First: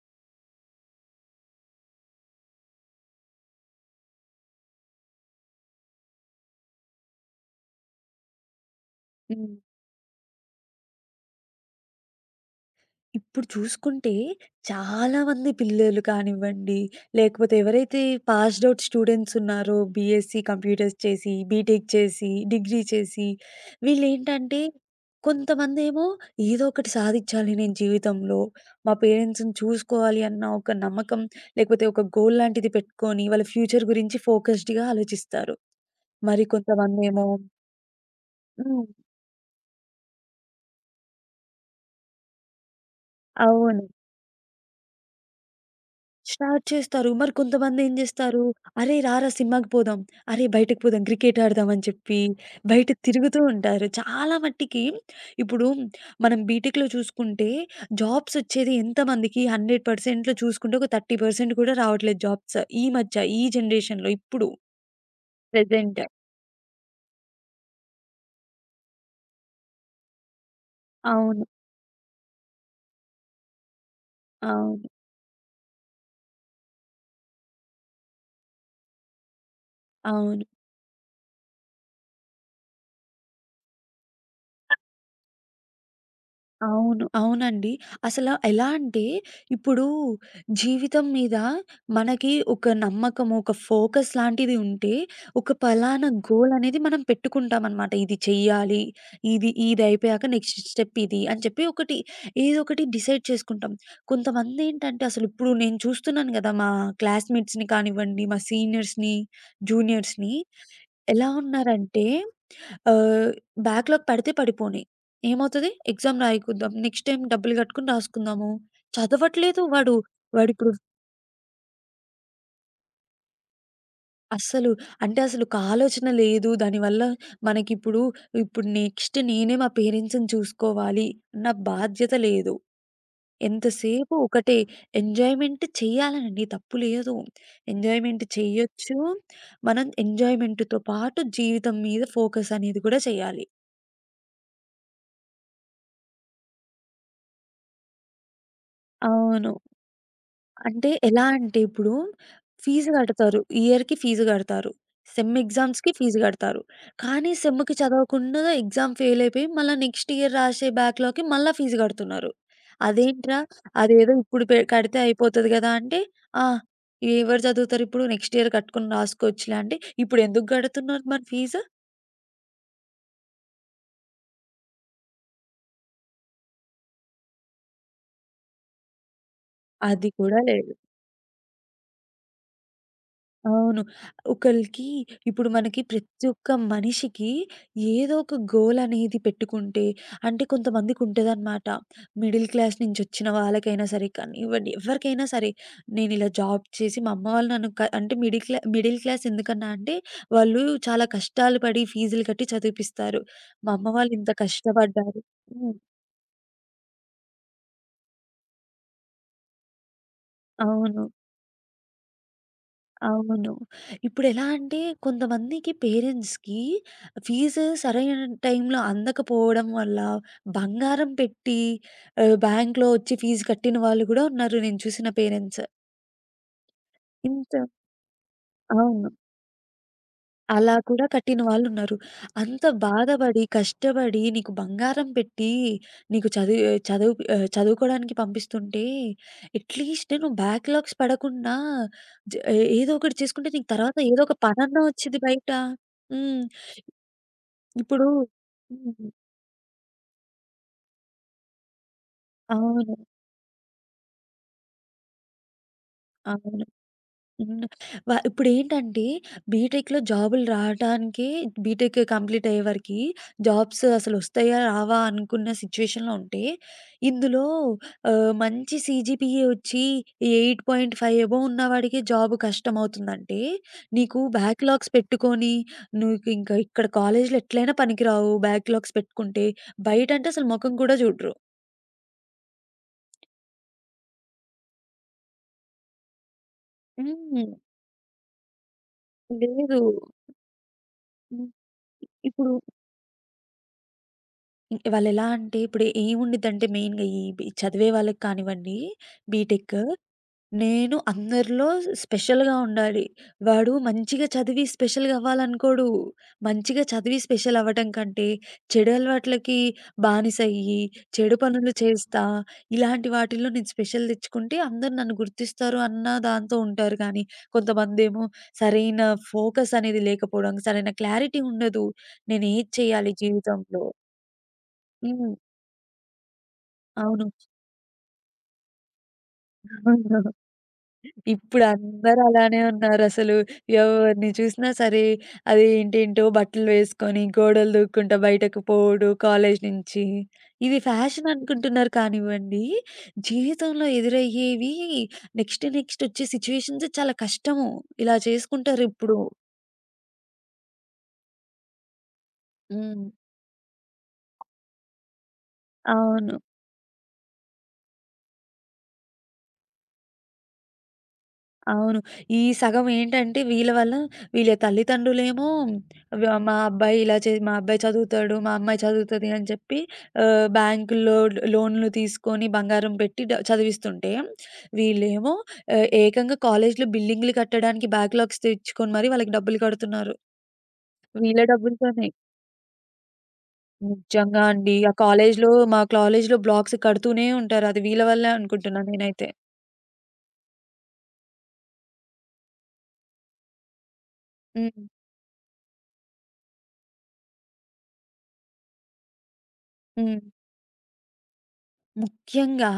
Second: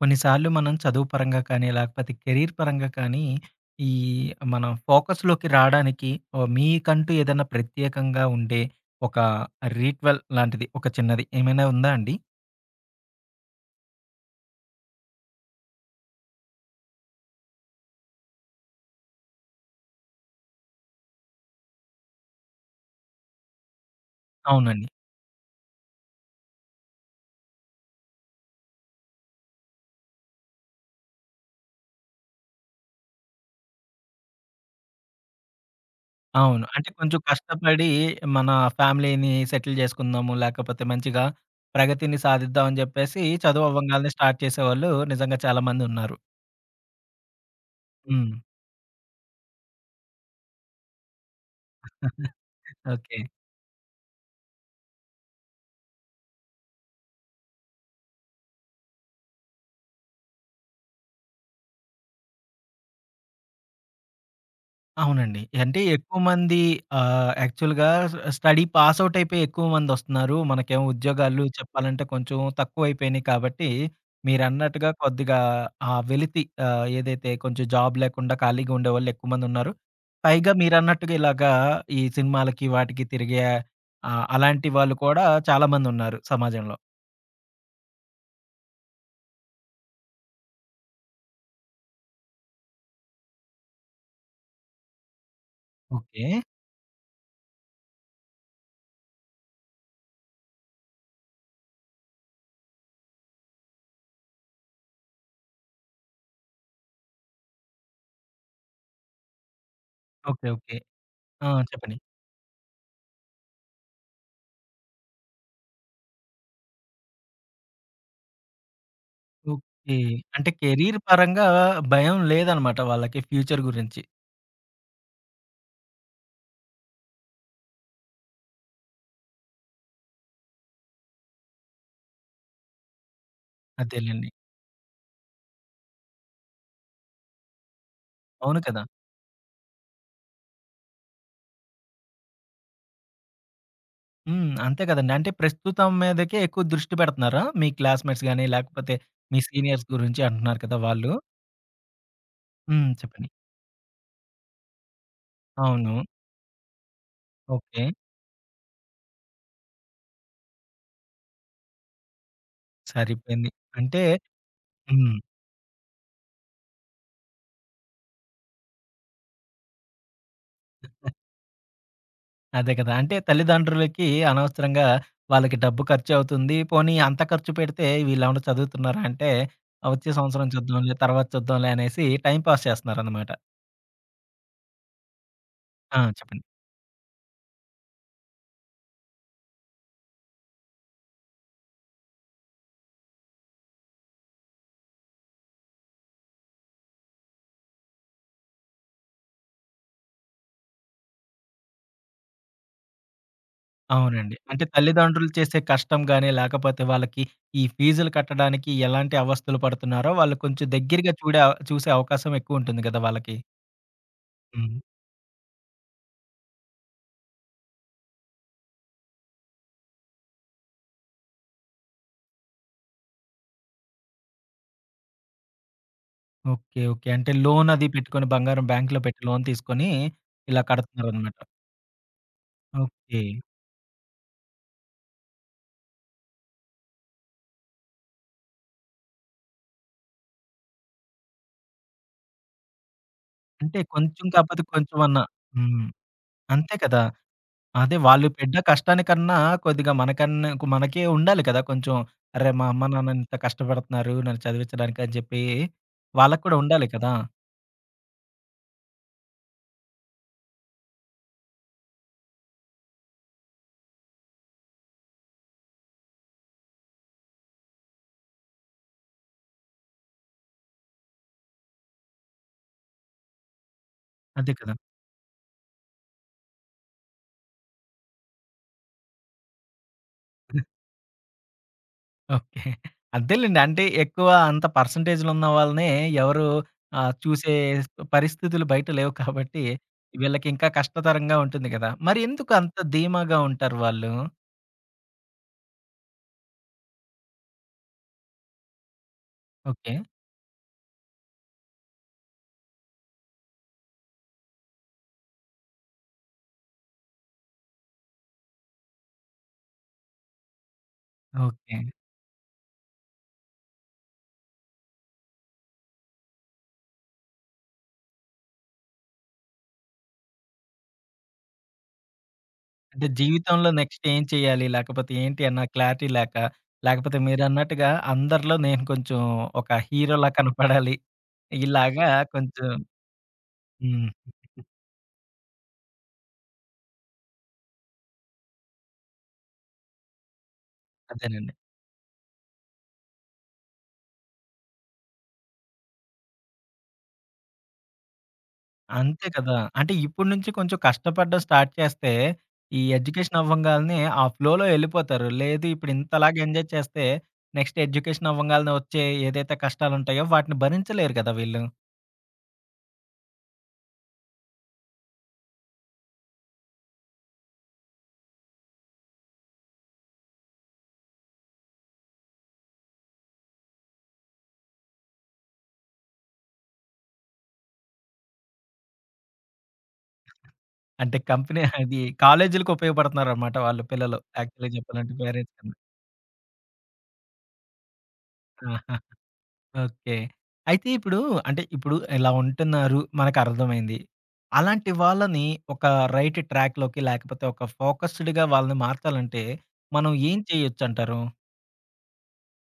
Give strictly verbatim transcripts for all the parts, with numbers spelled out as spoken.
కొన్నిసార్లు మనం చదువు పరంగా కానీ, లేకపోతే కెరీర్ పరంగా కానీ, ఈ మనం ఫోకస్‌లోకి రాడానికి ఓహ్, మీకంటూ ఏదైనా ప్రత్యేకంగా ఉండే ఒక హ్మ్. రిట్వల్ లాంటిది ఒక చిన్నది ఏమైనా ఉందా అండి? ఇప్పుడు చూసుకుంటే చాలామంది పిల్లలు కానివ్వండి, లేకపోతే ఎవరైతే పాస్డ్ ఔట్ స్టూడెంట్స్ ఉన్నారో బీఎస్సీ కంప్యూటర్స్ చేసి, బీటెక్ చేసి, డిగ్రీ చేసి వీళ్ళేంటంటే అవునండి. కొంతమందేమో ఏదో ఒకటి సాధిచ్చాలి నేను జీవితంలో. మా పేరెంట్స్‌ని చూసుకోవాలి అన్న ఒక నమ్మకం లేకపోతే ఒక గోల్ లాంటిది పెట్టుకొని వాళ్ళ ఫ్యూచర్ గురించి ఫోకస్డ్‌గా ఆలోచిస్తారు. మరి అవును. అంటే కొంచెం కొంతమందేమో కష్టపడి మన హ్మ్. ఫ్యామిలీని సెటిల్ చేసుకుందాము, లేకపోతే మంచిగా ప్రగతిని సాధిద్దాం అని చెప్పేసి చదువు అవును. అవ్వంగాల్నే స్టార్ట్ చేసేవాళ్ళు నిజంగా చాలామందున్నారు. స్టార్ట్ చేస్తారు. మరి కొంతమందేం హ్మ్. జేస్తారు, "అరేయ్! రారా సినిమాకి పోదాం. అరేయ్! బయటకి పోదాం. క్రికెట్ ఆడదాం" అని చెప్పి బయట ఓకే. తిరుగుతూ ఉంటారు. చాలా మట్టికి ఇప్పుడు మనం బీటెక్‌లో చూసుకుంటే జాబ్సొచ్చేది ఎంతమందికి వంద శాతం లో చూసుకుంటే ఒక ముప్పై శాతం కూడా రావట్లేదు జాబ్స్. ఈ మధ్య, ఈ జనరేషన్‌లో ఇప్పుడు అవునండి. అంటే ప్రెజెంట్. ఎక్కువ మంది ఆహ్, యాక్చువల్‌గా స్ స్టడీ పాస్ ఔట్ అయిపోయి ఎక్కువ మందొస్తున్నారు. మనకేమో అవును. ఉద్యోగాలు చెప్పాలంటే కొంచెం తక్కువైపోయినాయి కాబట్టి, అవును. మీరన్నట్టుగా కొద్దిగా ఆ వెలితి ఆహ్, ఏదైతే కొంచెం జాబ్ లేకుండా ఖాళీగా ఉండేవాళ్ళు ఎక్కువ మందున్నారు. అవును. పైగా మీరన్నట్టుగా ఇలాగా ఈ సినిమాలకి వాటికి తిరిగే ఆహ్, అలాంటి వాళ్ళు కూడా చాలా మందున్నారు సమాజంలో. అవును. అవునండి. అసల ఎలా అంటే, ఇప్పుడు జీవితం మీద మనకి ఒక నమ్మకము, ఒక ఫోకస్ లాంటిది ఉంటే, ఒక పలానా ఓకే. గోల్ అనేది మనం పెట్టుకుంటామనమాట. ఇది చెయ్యాలి, ఇది ఇదయిపోయాక నెక్స్ట్ స్టెప్ ఇది అని చెప్పి ఒకటి ఏదో ఒకటి డిసైడ్ చేసుకుంటాం. కొంతమందేంటంటే, అసలిప్పుడు నేను చూస్తున్నాను గదా! మా క్లాస్‌మేట్స్‌ని కానివ్వండి, మా సీనియర్స్‌ని, జూనియర్స్‌ని ఓకే. ఓకే. ఎలా ఆ! చెప్పండి. ఉన్నారంటే ఆహ్, బ్యాక్‌లాగ్ పడితే పడిపోనీ. ఏమవుతది ఎగ్జామ్ రాయకుద్దాం. నెక్స్ట్ టైమ్ డబ్బులు కట్టుకొని రాసుకుందాము. చదవట్లేదు వాడు. ఓకే. అంటే వాడిప్పుడు కెరీర్ పరంగా భయం లేదనమాట వాళ్ళకి ఫ్యూచర్ గురించి. అస్సలు అంటే అసలు ఒక ఆలోచన లేదు. దానివల్ల మనకిప్పుడు, ఇప్పుడు నెక్స్ట్ నేనే మా పేరెంట్స్‌ని చూసుకోవాలి అన్న బాధ్యత లేదు. ఎంతసేపు అదేలెండి. ఒకటే ఎంజాయ్‌మెంట్ చేయాలనండి తప్పు లేదు. ఎంజాయ్‌మెంట్ అవును కదా! చేయొచ్చు. మనం ఎంజాయ్‌మెంట్‌తో పాటు జీవితం మీద ఫోకస్ అనేది కూడా చేయాలి. హ్మ్. అంతే కదండీ. అంటే ప్రస్తుతం మీదకే ఎక్కువ దృష్టి పెడుతున్నారా? మీ క్లాస్‌మేట్స్ గాని, లేకపోతే మీ అవును. సీనియర్స్ గురించి అంటున్నారు కదా! అంటే వాళ్ళు. ఎలా అంటే ఇప్పుడు ఫీజు హ్మ్. చెప్పండి. కడతారు. ఇయర్‌కి ఫీజు కడతారు. సెమ్ ఎగ్జామ్స్‌కి అవును. ఫీజు కడతారు. కానీ సెమ్‌కి ఓకే. చదవకుండా ఎగ్జామ్ ఫెయిల్ అయిపోయి మళ్ళా నెక్స్ట్ ఇయర్ రాసే బ్యాక్‌లాగ్‌కి మళ్ళా ఫీజు కడుతున్నారు. అదేంట్రా సరిపోయింది. అంటే అదేదో ఇప్పుడు పె కడితే హ్మ్. అయిపోతది కదా! అంటే ఆ! ఎవరు చదువుతారు ఇప్పుడు నెక్స్ట్ ఇయర్ కట్టుకొని రాసుకోవచ్చులే అంటే ఇప్పుడు ఎందుకు కడుతున్నారు మరి ఫీజు? అదే కదా! అంటే తల్లిదండ్రులకి అనవసరంగా వాళ్ళకి డబ్బు ఖర్చవుతుంది. పోనీ అంత ఖర్చు పెడితే వీళ్ళేమన్నా చదువుతున్నారా అంటే, "ఆ, అది వచ్చే కూడా సంవత్సరం లేదు. చూద్దాంలే, తర్వాత చూద్దాంలే అనేసి టైం పాస్ చేస్తున్నారనమాట. అవును. ఒకళ్ళకి ఇప్పుడు మనకి ఆ! ప్రతి చెప్పండి. ఒక్క మనిషికి ఏదో ఒక గోల్ అనేది పెట్టుకుంటే అంటే కొంతమందికుంటదనమాట. మిడిల్ క్లాస్ నుంచొచ్చిన వాళ్ళకైనా సరే కానివ్వండి, ఎవరికైనా సరే నేనిలా జాబ్ చేసి మా అమ్మ వాళ్ళు నన్ను క అంటే మిడిల్ క్లా మిడిల్ క్లాస్ ఎందుకన్నా అంటే వాళ్ళు చాలా కష్టాలు పడి ఫీజులు కట్టి చదివిపిస్తారు. మా అమ్మ వాళ్ళు ఇంత అవునండి. అంటే కష్టపడ్డారు. తల్లిదండ్రులు చేసే హ్మ్. కష్టం గాని, లేకపోతే వాళ్ళకి ఈ ఫీజులు కట్టడానికి ఎలాంటి అవస్థలు పడుతున్నారో వాళ్ళు కొంచెం అవును. దగ్గరగా చూడే చూసే అవకాశం ఎక్కువుంటుంది గదా! వాళ్ళకి. అవును. ఇప్పుడెలా హ్మ్. అంటే కొంతమందికి పేరెంట్స్‌కి ఫీజు సరైన టైంలో అందకపోవడం వల్ల బంగారం పెట్టి ఆహ్, బ్యాంక్‌లో వచ్చి ఫీజు కట్టిన వాళ్ళు గూడా ఉన్నారు నేను చూసిన పేరెంట్స్. ఓకే. ఓకే. అంటే ఇంత లోన్ అది పెట్టుకొని బంగారం బ్యాంక్‌లో అవును. పెట్టి లోన్ తీసుకొని ఇలా అలా కూడా కట్టిన కడుతున్నారనమాట. వాళ్ళున్నారు. అంత ఓకే. బాధపడి, కష్టపడి, నీకు బంగారం పెట్టి, నీకు చదివి చదువు ఆహ్, చదువుకోడానికి పంపిస్తుంటే, అట్‌లీస్ట్ నువ్వు బ్యాక్‌లాగ్స్ పడకుండా జ ఏ- ఏదో ఒకటి చేసుకుంటే నీకు అంటే తర్వాత ఏదో కొంచెం ఒక కాకపోతే పనన్నా కొంచెం వచ్చేది అన్నా బయట. హ్మ్. హ్మ్. అంతే కదా! అదే ఇప్పుడు వాళ్ళు పడ్డ హ్మ్. కష్టానికన్నా కొద్దిగా మనకన్నా మనకే ఉండాలి కదా! కొంచెం అరే! మా అమ్మ అవును. నాన్న ఇంత కష్టపడుతున్నారు నన్ను చదివించడానికి అని చెప్పి వాళ్ళకి కూడా అవును. ఉండాలి కదా! హ్మ్. వ ఇప్పుడేంటంటే బీటెక్‌లో జాబులు రావటానికి బీటెక్ కంప్లీట్ అయ్యే వరకి జాబ్స్ అసలొస్తాయా? రావా? అనుకున్న సిచ్యుయేషన్‌లో ఉంటే, ఇందులో ఆహ్, మంచి సీజీపీఏ వచ్చి ఎనిమిది పాయింట్ ఐదు ఎబోవ్ ఉన్నవాడికే జాబ్ కష్టమవుతుందంటే, నీకు అదే కదా! బ్యాక్‌లాగ్స్ పెట్టుకొని నువ్వింక ఇక్కడ కాలేజీలో ఎట్లైనా పనికిరావు బ్యాక్‌లాగ్స్ పెట్టుకుంటే. బయటంటే అసలు మొఖం కూడా చూడరు. ఓకే. అదేలెండి. అంటే ఎక్కువ అంత పర్సెంటేజ్‌లు ఉన్న వాళ్ళనే ఎవరు ఆహ్, హ్మ్. చూసే పరిస్థితులు బయట లేవు కాబట్టి లేదు. వీళ్ళకి ఇంకా కష్టతరంగా హ్మ్. ఉంటుంది కదా! మరి ఇప్పుడు ఎందుకు అంత ధీమాగా ఉంటారు వాళ్ళు? ఇ వాళ్ళెలా అంటే ఇప్పుడు ఏముండిద్దంటే మెయిన్‌గా ఈ బి చదివే వాళ్ళకి కానివ్వండి బీటెక్. ఓకే. నేను అందరిలో స్పెషల్‌గా ఉండాలి. వాడు మంచిగా చదివి స్పెషల్‌గా అవ్వాలనుకోడు. మంచిగా చదివి స్పెషల్ అవ్వటం కంటే, చెడు అలవాట్లకి బానిసయ్యి, చెడు పనులు ఓకే. చేస్తా, ఇలాంటి వాటిల్లో నేను స్పెషల్ తెచ్చుకుంటే అందరూ నన్ను గుర్తిస్తారు అన్న దాంతో ఉంటారు కానీ, కొంతమందేమో సరైన ఫోకస్ అనేది లేకపోవడం, సరైన క్లారిటీ ఉండదు. నేను ఏది అంటే చేయాలి జీవితంలో జీవితంలో? నెక్స్ట్ ఏం చేయాలి? లేకపోతే హ్మ్. ఏంటి అన్న క్లారిటీ లేక, లేకపోతే అవును. మీరన్నట్టుగా అందరిలో నేను కొంచెం ఒక హీరోలా కనపడాలి. ఇలాగా ఇప్పుడందరూ అలానే కొంచెం ఉన్నారసలు. హ్మ్. ఎవరిని చూసినా సరే అదేంటేంటో బట్టలు వేసుకొని, గోడలు దూక్కుంటా బయటకు పోవుడు కాలేజు నుంచి. ఇది ఫ్యాషన్ అదేనండి. అనుకుంటున్నారు కానివ్వండి, జీవితంలో ఎదురయ్యేవి నెక్స్ట్ నెక్స్ట్ వచ్చే సిట్యుయేషన్స్ చాలా కష్టము. ఇలా చేసుకుంటారిప్పుడు. అంతే కదా! అంటే ఇప్పటి నుంచి కొంచెం కష్టపడడం స్టార్ట్ చేస్తే, ఈ హ్మ్. ఎడ్యుకేషన్ అవ్వంగాల్నే ఆ ఫ్లోలో ఎళ్ళిపోతారు. లేదు ఇప్పుడు అవును. ఇంతలాగా ఎంజాయ్ చేస్తే, నెక్స్ట్ ఎడ్యుకేషన్ అవ్వంగాల్నే వచ్చే ఏదైతే కష్టాలుంటాయో వాటిని భరించలేరు కదా వీళ్ళు. అవును. ఈ సగం ఏంటంటే వీళ్ళ వల్ల వీళ్ళ తల్లిదండ్రులేమో వ మా అబ్బాయి ఇలా చే మా అబ్బాయి చదువుతాడు, మా అమ్మాయి చదువుతది అని చెప్పి ఆహ్, బ్యాంకుల్లో లోన్‌లు తీసుకొని బంగారం పెట్టి డ చదివిస్తుంటే, వీళ్ళేమో ఆహ్, ఏకంగా కాలేజ్‌లో బిల్డింగ్‌లు కట్టడానికి బ్యాక్‌లాగ్స్ తెచ్చుకొని మరి వాళ్ళకి డబ్బులు కడుతున్నారు. అంటే వీళ్ళ కంపెనీ అది డబ్బులతోనే. కాలేజీలకి ఉపయోగపడుతున్నారనమాట వాళ్ళు పిల్లలు నిజంగా యాక్చువల్‌గా అండి. ఆ చెప్పాలంటే కాలేజ్‌లో పేరెంట్స్ కన్నా. మా కాలేజ్‌లో బ్లాక్స్ కడుతూనే ఉంటారు. అది వీళ్ళ వల్లే ఆ! అనుకుంటున్నా నేనైతే. ఓకే. అయితే ఇప్పుడు అంటే ఇప్పుడు ఇలా ఉంటున్నారు మనకర్థమైంది. హ్మ్. అలాంటి వాళ్ళని ఒక రైట్ ట్రాక్‌లోకి లేకపోతే ఒక ఫోకస్డ్‌గా వాళ్ళని మార్చాలంటే మనం హ్మ్. ఏం చేయొచ్చంటారు? ముఖ్యంగా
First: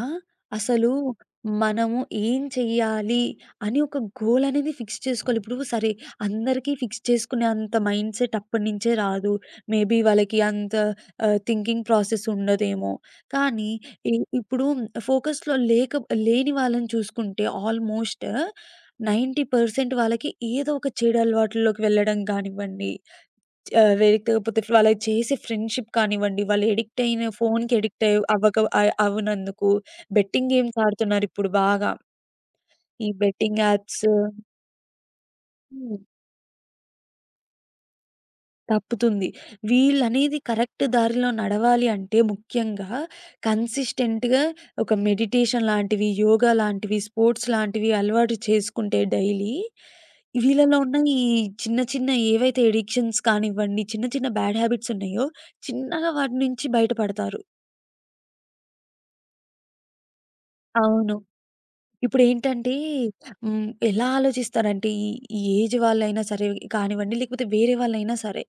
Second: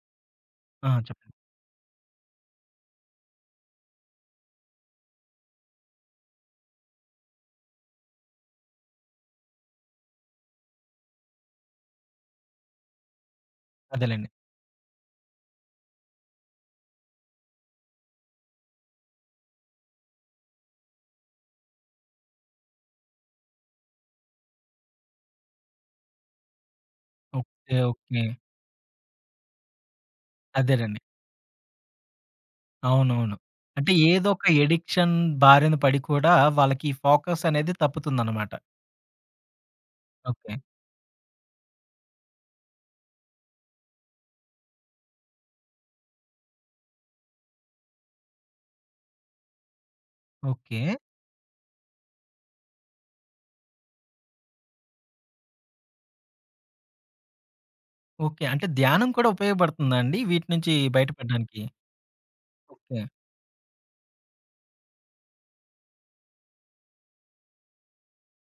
ఆ! అసలు చెప్పండి. మనము ఏం చెయ్యాలి అని ఒక గోల్ అనేది ఫిక్స్ చేసుకోవాలి. ఇప్పుడు సరే అందరికీ ఫిక్స్ చేసుకునే అంత మైండ్ సెట్ అప్పటినుంచే రాదు. మేబీ వాళ్ళకి అంత ఆహ్, థింకింగ్ ప్రాసెస్ ఉండదేమో. కానీ ఇ అదేలెండి. ఇప్పుడు ఫోకస్‌లో లేక లేని వాళ్ళని చూసుకుంటే ఆల్మోస్ట్ తొంబై శాతం వాళ్ళకి ఏదో ఒక చెడు అలవాటుల్లోకి వెళ్ళడం గానివ్వండి, ఆహ్, లేకపోతే వాళ్ళు చేసే ఫ్రెండ్‌షిప్ కానివ్వండి, వాళ్ళు అడిక్ట్ అయిన ఫోన్‌కి ఓకే. అడిక్ట్ అయి ఓకే. అవ్వక అ అవ్వనందుకు బెట్టింగ్ గేమ్స్ అదేనండి. ఆడుతున్నారిప్పుడు బాగా. ఈ అవునవును. బెట్టింగ్ అంటే యాప్స్ ఏదో ఒక ఎడిక్షన్ బారిన హ్మ్. పడి కూడా వాళ్ళకి ఫోకస్ అనేది తప్పుతుందనమాట. తప్పుతుంది. వీళ్ళనేది ఓకే. కరెక్ట్ దారిలో నడవాలి అంటే ముఖ్యంగా కన్సిస్టెంట్‌గా ఒక మెడిటేషన్ లాంటివి, యోగా లాంటివి, స్పోర్ట్స్ లాంటివి అలవాటు చేసుకుంటే డైలీ వీళ్ళలో ఓకే. ఉన్న ఈ చిన్న చిన్న ఏవైతే అడిక్షన్స్ కానివ్వండి, చిన్న చిన్న బ్యాడ్ హ్యాబిట్స్ ఉన్నాయో చిన్నగా వాటి నుంచి బయటపడతారు. ఓకే. అంటే ధ్యానం కూడా ఉపయోగపడుతుందా అండి వీటి నుంచి అవును. బయటపడడానికి? ఇప్పుడేంటంటే ఓకే. హ్మ్. ఎలా ఆలోచిస్తారంటే ఈ ఈ ఏజ్ వాళ్ళైనా సరే కానివ్వండి, లేకపోతే వేరే వాళ్ళైనా సరే.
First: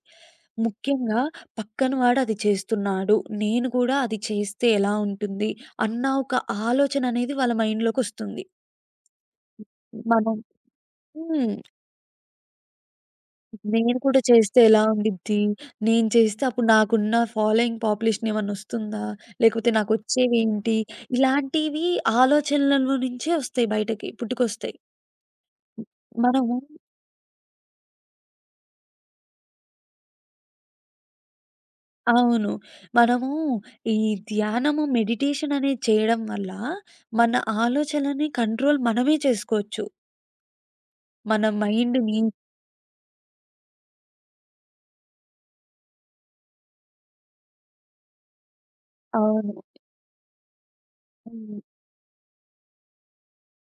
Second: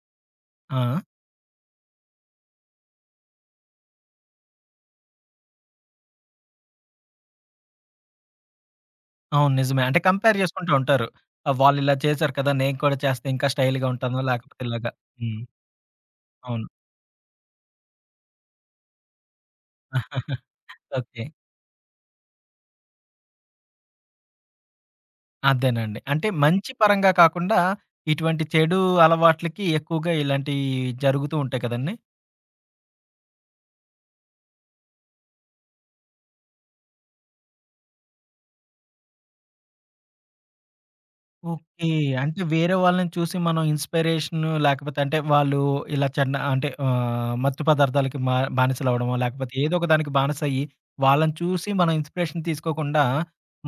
ఆ! ముఖ్యంగా పక్కన వాడు అది చేస్తున్నాడు. నేను కూడా అది చేస్తే ఎలా ఉంటుంది? అన్న ఒక ఆలోచన అనేది వాళ్ళ మైండ్‌లోకొస్తుంది. అవును. నిజమే. అంటే మనం కంపేర్ జేసుకుంటూ ఉంటారు. హ్మ్. ఆహ్, వాళ్ళిలా చేశారు కదా! నేను కూడా చేస్తే ఇంకా స్టైల్‌గా నేను కూడా ఉంటాను. చేస్తే లేకపోతే ఎలా ఇలాగా ఉండిద్ది? హ్మ్. నేను చేస్తే అప్పుడు అవును. నాకున్న ఫాలోయింగ్ పాపులేషన్ ఏమన్నా వస్తుందా? లేకపోతే నాకొచ్చేవేంటి? ఓకే. ఇలాంటివి ఆలోచనలలో నుంచే వస్తాయి బయటకి పుట్టుకొస్తాయి. అదేనండి. అంటే మనము మంచి పరంగా కాకుండా ఇటువంటి చెడు అలవాట్లకి ఎక్కువగా ఇలాంటియి జరుగుతూ ఉంటాయి కదండీ! అవును. మనము ఈ ధ్యానము, మెడిటేషన్ అనేది చేయడం వల్ల మన ఆలోచనని కంట్రోల్ మనమే చేసుకోవచ్చు. మన ఓకే. మైండ్‌ని అంటే వేరే వాళ్ళని చూసి మనం ఇన్‌స్పిరేషన్ లేకపోతే అంటే వాళ్ళు ఇలా చెడ్డ అంటే ఆహ్, మత్తు పదార్థాలకి మా బానిసలవ్వడమో అవును. లేకపోతే ఏదో ఒక దానికి బానిసయ్యి వాళ్ళని హ్మ్. చూసి మనం ఇన్‌స్పిరేషన్ తీసుకోకుండా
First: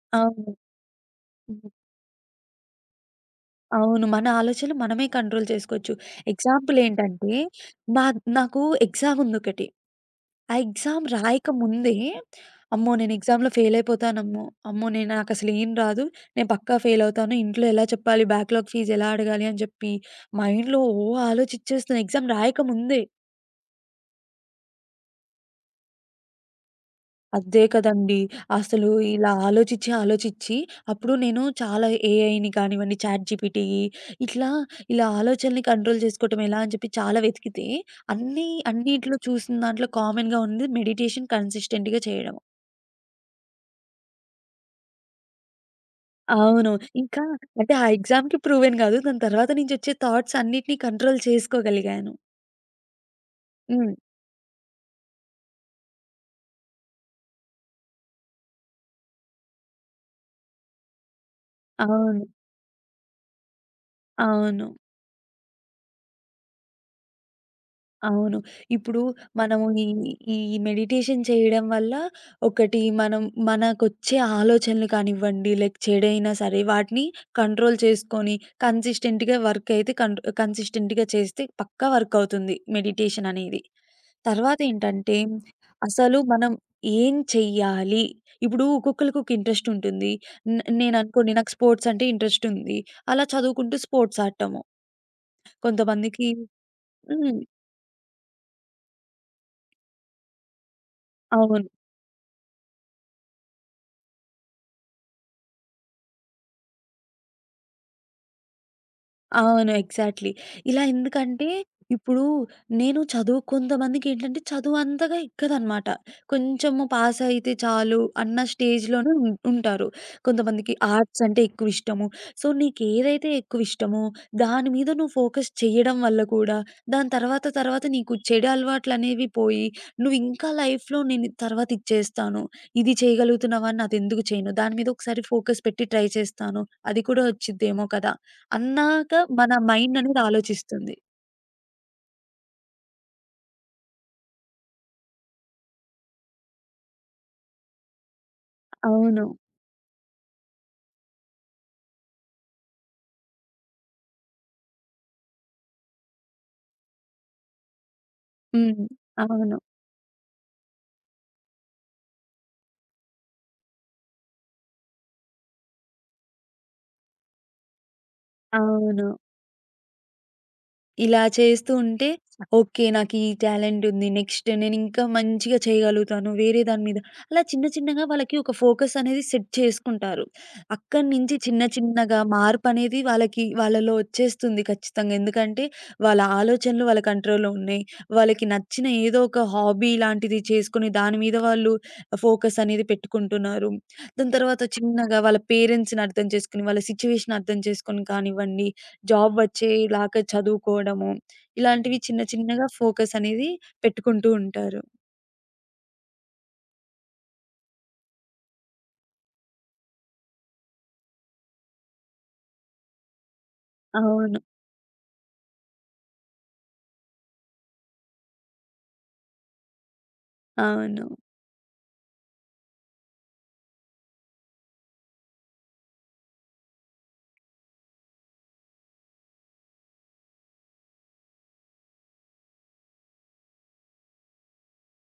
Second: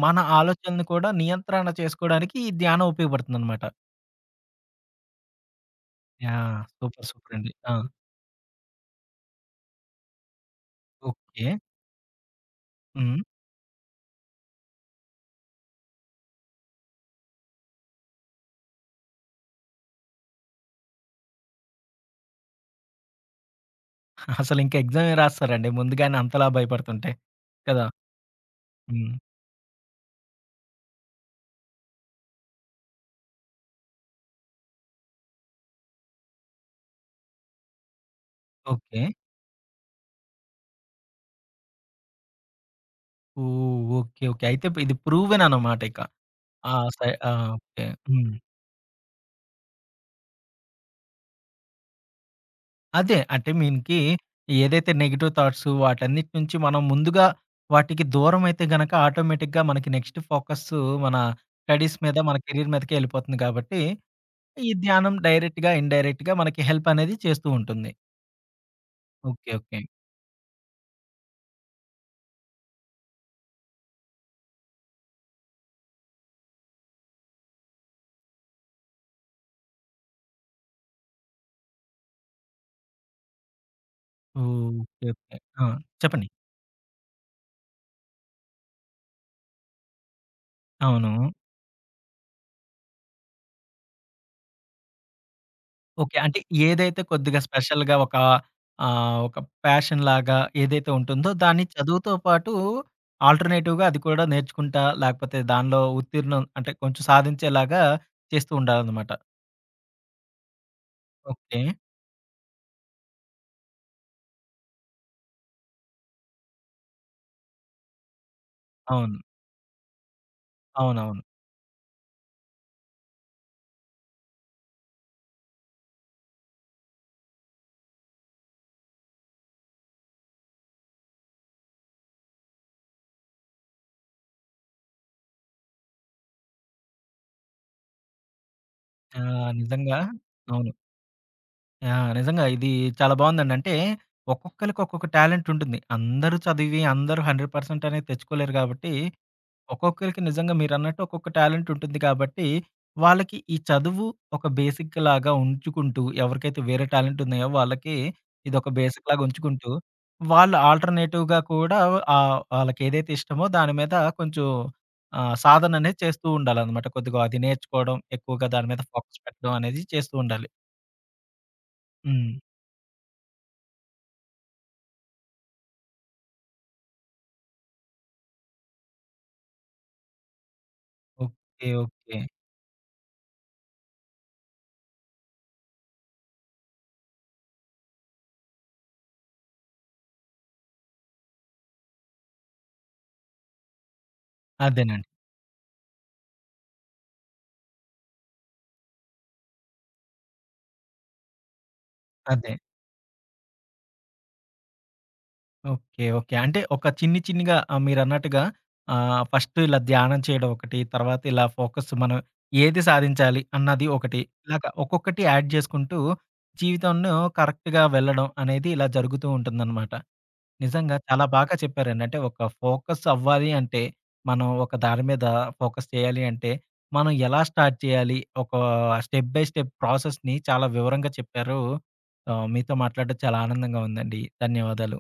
మన అవును. ఆలోచనను కూడా హ్మ్. నియంత్రణ చేసుకోవడానికి ఈ ధ్యానం ఉపయోగపడుతుందనమాట. అవును. మన ఆలోచనలు మనమే కంట్రోల్ చేసుకోవచ్చు. యాహ్! ఎగ్జాంపుల్ సూపర్ ఏంటంటే, సూపర్ అండి. ఆ! మా నాకు ఎగ్జామ్ ఉందొకటి. ఆ ఎగ్జామ్ ఓకే. రాయకముందే, అమ్మో! నేను హ్మ్. ఎగ్జామ్‌లో ఫెయిల్ అయిపోతానేమో, అమ్మో! నేను నాకసలు ఏం రాదు, నేను పక్కా ఫెయిల్ అవుతాను. ఇంట్లో ఎలా చెప్పాలి, బ్యాక్‌లాగ్ ఫీజ్ ఎలా అడగాలి అని చెప్పి మైండ్‌లో ఓ ఆలోచిచ్చేస్తున్నా ఎగ్జామ్ రాయకముందే. అసలింక ఎగ్జామే రాసేసారండి ముందుగానే అంతలా భయపడుతుంటే. అదే కదా! కదండీ! అసలు హ్మ్. ఇలా ఆలోచిచ్చి, ఆలోచిచ్చి అప్పుడు నేను చాలా ఏఐని కానివ్వండి, చాట్‌జీపీటీ ఇట్లా, ఇలా ఆలోచనని కంట్రోల్ చేసుకోవటం ఎలా అని చెప్పి చాలా వెతికితే అన్నీ ఓకే. అన్నిట్లో చూసిన దాంట్లో కామన్‌గా ఉంది మెడిటేషన్ కన్సిస్టెంట్‌గా చేయడం. ఓహ్! ఓకే. ఓకే. అయితే ఇది ప్రూవెన్ అనమాట ఇక. అవును. ఆ! సై ఇంకా ఆ! అంటే ఆ ఓకే. హ్మ్. ఎగ్జామ్‌కి ప్రూవెన్ గాదు. దాని తర్వాత నుంచొచ్చే థాట్స్ అన్నిటిని కంట్రోల్ చేసుకోగలిగాను. అదే. అంటే హ్మ్. మీనికి ఏదైతే నెగెటివ్ థాట్స్ వాటన్నిటి నుంచి మనం ముందుగా వాటికి దూరమైతే గనక ఆటోమేటిక్‌గా మనకి నెక్స్ట్ ఫోకస్సు మన స్టడీస్ మీద, అవును. మన కెరీర్ మీదకే ఎళ్ళిపోతుంది కాబట్టి, అవును. ఈ ధ్యానం డైరెక్ట్‌గా, ఇన్‌డైరెక్ట్‌గా మనకి హెల్ప్ అనేది చేస్తూ ఉంటుంది. అవును. ఇప్పుడు ఓకే. మనము ఓకే. ఈ ఈ మెడిటేషన్ చేయడం వల్ల ఒకటి మనం మనకొచ్చే ఆలోచనలు కానివ్వండి, లైక్ చెడైనా సరే వాటిని కంట్రోల్ చేసుకొని కన్సిస్టెంట్‌గా వర్క్ అయితే కన్ కన్సిస్టెంట్‌గా చేస్తే పక్కా వర్క్ అవుతుంది మెడిటేషన్ అనేది. ఓకే. తర్వాతేంటంటే ఓకే. ఆ! అసలు చెప్పండి. మనం ఏం చెయ్యాలి? ఇప్పుడు ఒక్కొక్కళ్ళకి ఒక ఇంట్రెస్ట్ ఉంటుంది. న్ అవును. నేననుకోండి నాకు స్పోర్ట్స్ అంటే ఇంట్రెస్ట్ ఉంది. అలా చదువుకుంటూ స్పోర్ట్స్ ఆడటము. ఓకే. కొంతమందికి అంటే ఏదైతే కొద్దిగా హ్మ్. స్పెషల్‌గా ఒక ఆహ్, ఒక ప్యాషన్ లాగా ఏదైతే ఉంటుందో దాన్ని అవును. చదువుతో పాటు ఆల్టర్‌నేటివ్‌గా అది కూడా నేర్చుకుంటా లేకపోతే దానిలో ఉత్తీర్ణం అంటే కొంచెం సాధించేలాగా చేస్తూ ఉండాలన్నమాట. అవును. ఎగ్జాక్ట్‌లీ. ఇలా ఎందుకంటే, ఓకే. ఇప్పుడు నేను చదువు కొంతమందికేంటంటే, చదువు అంతగా ఎక్కదనమాట. కొంచెము పాస్ అయితే చాలు అన్న స్టేజ్‌లోనే అవును. ఉం ఉంటారు. కొంతమందికి ఆర్ట్స్ అవునవును. అంటే ఎక్కువిష్టము. సో, నీకేదైతే ఎక్కువిష్టమో, దాని మీద నువ్వు ఫోకస్ చేయడం వల్ల కూడా, దాని తర్వాత తర్వాత నీకు చెడు అలవాట్లనేవి పోయి, నువ్వింకా లైఫ్‌లో నేను ఇది తర్వాత ఇది చేస్తాను. ఇది చేయగలుగుతున్నావా? నాదెందుకు చేయను? దాని మీద ఒకసారి ఫోకస్ పెట్టి ట్రై చేస్తాను. అది కూడా వచ్చిద్దేమో కదా! అన్నాక ఆ! మన మైండ్ నిజంగా అనేది అవును. ఆలోచిస్తుంది. ఆ! నిజంగా ఇది చాలా బావుందండి. అంటే ఒక్కొక్కళ్ళకి ఒక్కొక్క టాలెంట్ ఉంటుంది. అందరూ చదివి అందరూ నూరు శాతం అనేది తెచ్చుకోలేరు కాబట్టి అవును. ఒక్కొక్కరికి నిజంగా మీరన్నట్టు ఒక్కొక్క టాలెంట్ ఉంటుంది కాబట్టి, వాళ్ళకి ఈ చదువు ఒక బేసిక్ లాగా ఉంచుకుంటూ, ఎవరికైతే వేరే టాలెంట్ ఉన్నాయో వాళ్ళకి ఇదొక హ్మ్. బేసిక్ లాగా అవును. ఉంచుకుంటూ, వాళ్ళు ఆల్టర్‌నేటివ్‌గా కూడా ఆహ్, వాళ్ళకేదైతే ఇష్టమో దాని మీద కొంచెం ఆహ్, సాధన అనేది చేస్తూ ఉండాలనమాట. కొద్దిగా అది నేర్చుకోవడం, ఎక్కువగా దాని మీద అవును. ఫోకస్ పెట్టడం అనేది చేస్తూ ఉండాలి. ఇలా చేస్తూ ఉంటే హ్మ్. ఓకే. నాకు ఈ టాలెంట్ ఉంది. నెక్స్ట్ నేనింకా మంచిగా చేయగలుగుతాను. వేరే దాని మీద అలా చిన్న చిన్నగా వాళ్ళకి ఒక ఫోకస్ అనేది సెట్ చేసుకుంటారు. అక్కడి నుంచి చిన్న ఓకే. చిన్నగా ఓకే. మార్పనేది వాళ్ళకి వాళ్ళలో వచ్చేస్తుంది ఖచ్చితంగా. ఎందుకంటే వాళ్ళ ఆలోచనలు వాళ్ళ కంట్రోల్‌లో ఉన్నాయి. వాళ్ళకి నచ్చిన ఏదో ఒక హాబీ లాంటిది చేసుకొని దాని మీద వాళ్ళు ఫోకస్ అనేది పెట్టుకుంటున్నారు. దాని తర్వాత అదేనండి. చిన్నగా వాళ్ళ పేరెంట్స్‌ని అర్థం చేసుకొని, వాళ్ళ సిట్యుయేషన్ అర్థం చేసుకొని కానివ్వండి జాబ్ వచ్చేలాగా చదువుకోవడము. ఇలాంటివి చిన్న అదే. చిన్నగా ఫోకస్ అనేది పెట్టుకుంటూ ఉంటారు. ఓకే. ఓకే. అంటే ఒక చిన్ని చిన్నిగా ఆహ్, మీరన్నట్టుగా ఆహ్, ఫస్ట్ ఇలా ధ్యానం చేయడం ఒకటి. తర్వాత ఇలా ఫోకస్ మనం ఏది సాధించాలి అన్నది ఒకటి. అవును. ఇలాగ ఒక్కొక్కటి యాడ్ చేసుకుంటూ జీవితంను కరెక్ట్‌గా వెళ్ళడం అనేది ఇలా జరుగుతూ ఉంటుందనమాట. నిజంగా అవును. చాలా బాగా చెప్పారండి. అంటే ఒక ఫోకస్ అవ్వాలి అంటే, మనం ఒక దాని మీద ఫోకస్ చేయాలి అంటే, మనం ఎలా స్టార్ట్ చేయాలి? ఒక స్టెప్ బై స్టెప్ ప్రాసెస్‌ని చాలా వివరంగా చెప్పారు. ఆహ్, మీతో మాట్లాడడం చాలా ఆనందంగా ఉందండి. ధన్యవాదాలు.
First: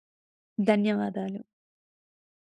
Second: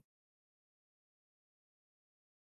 ధన్యవాదాలు.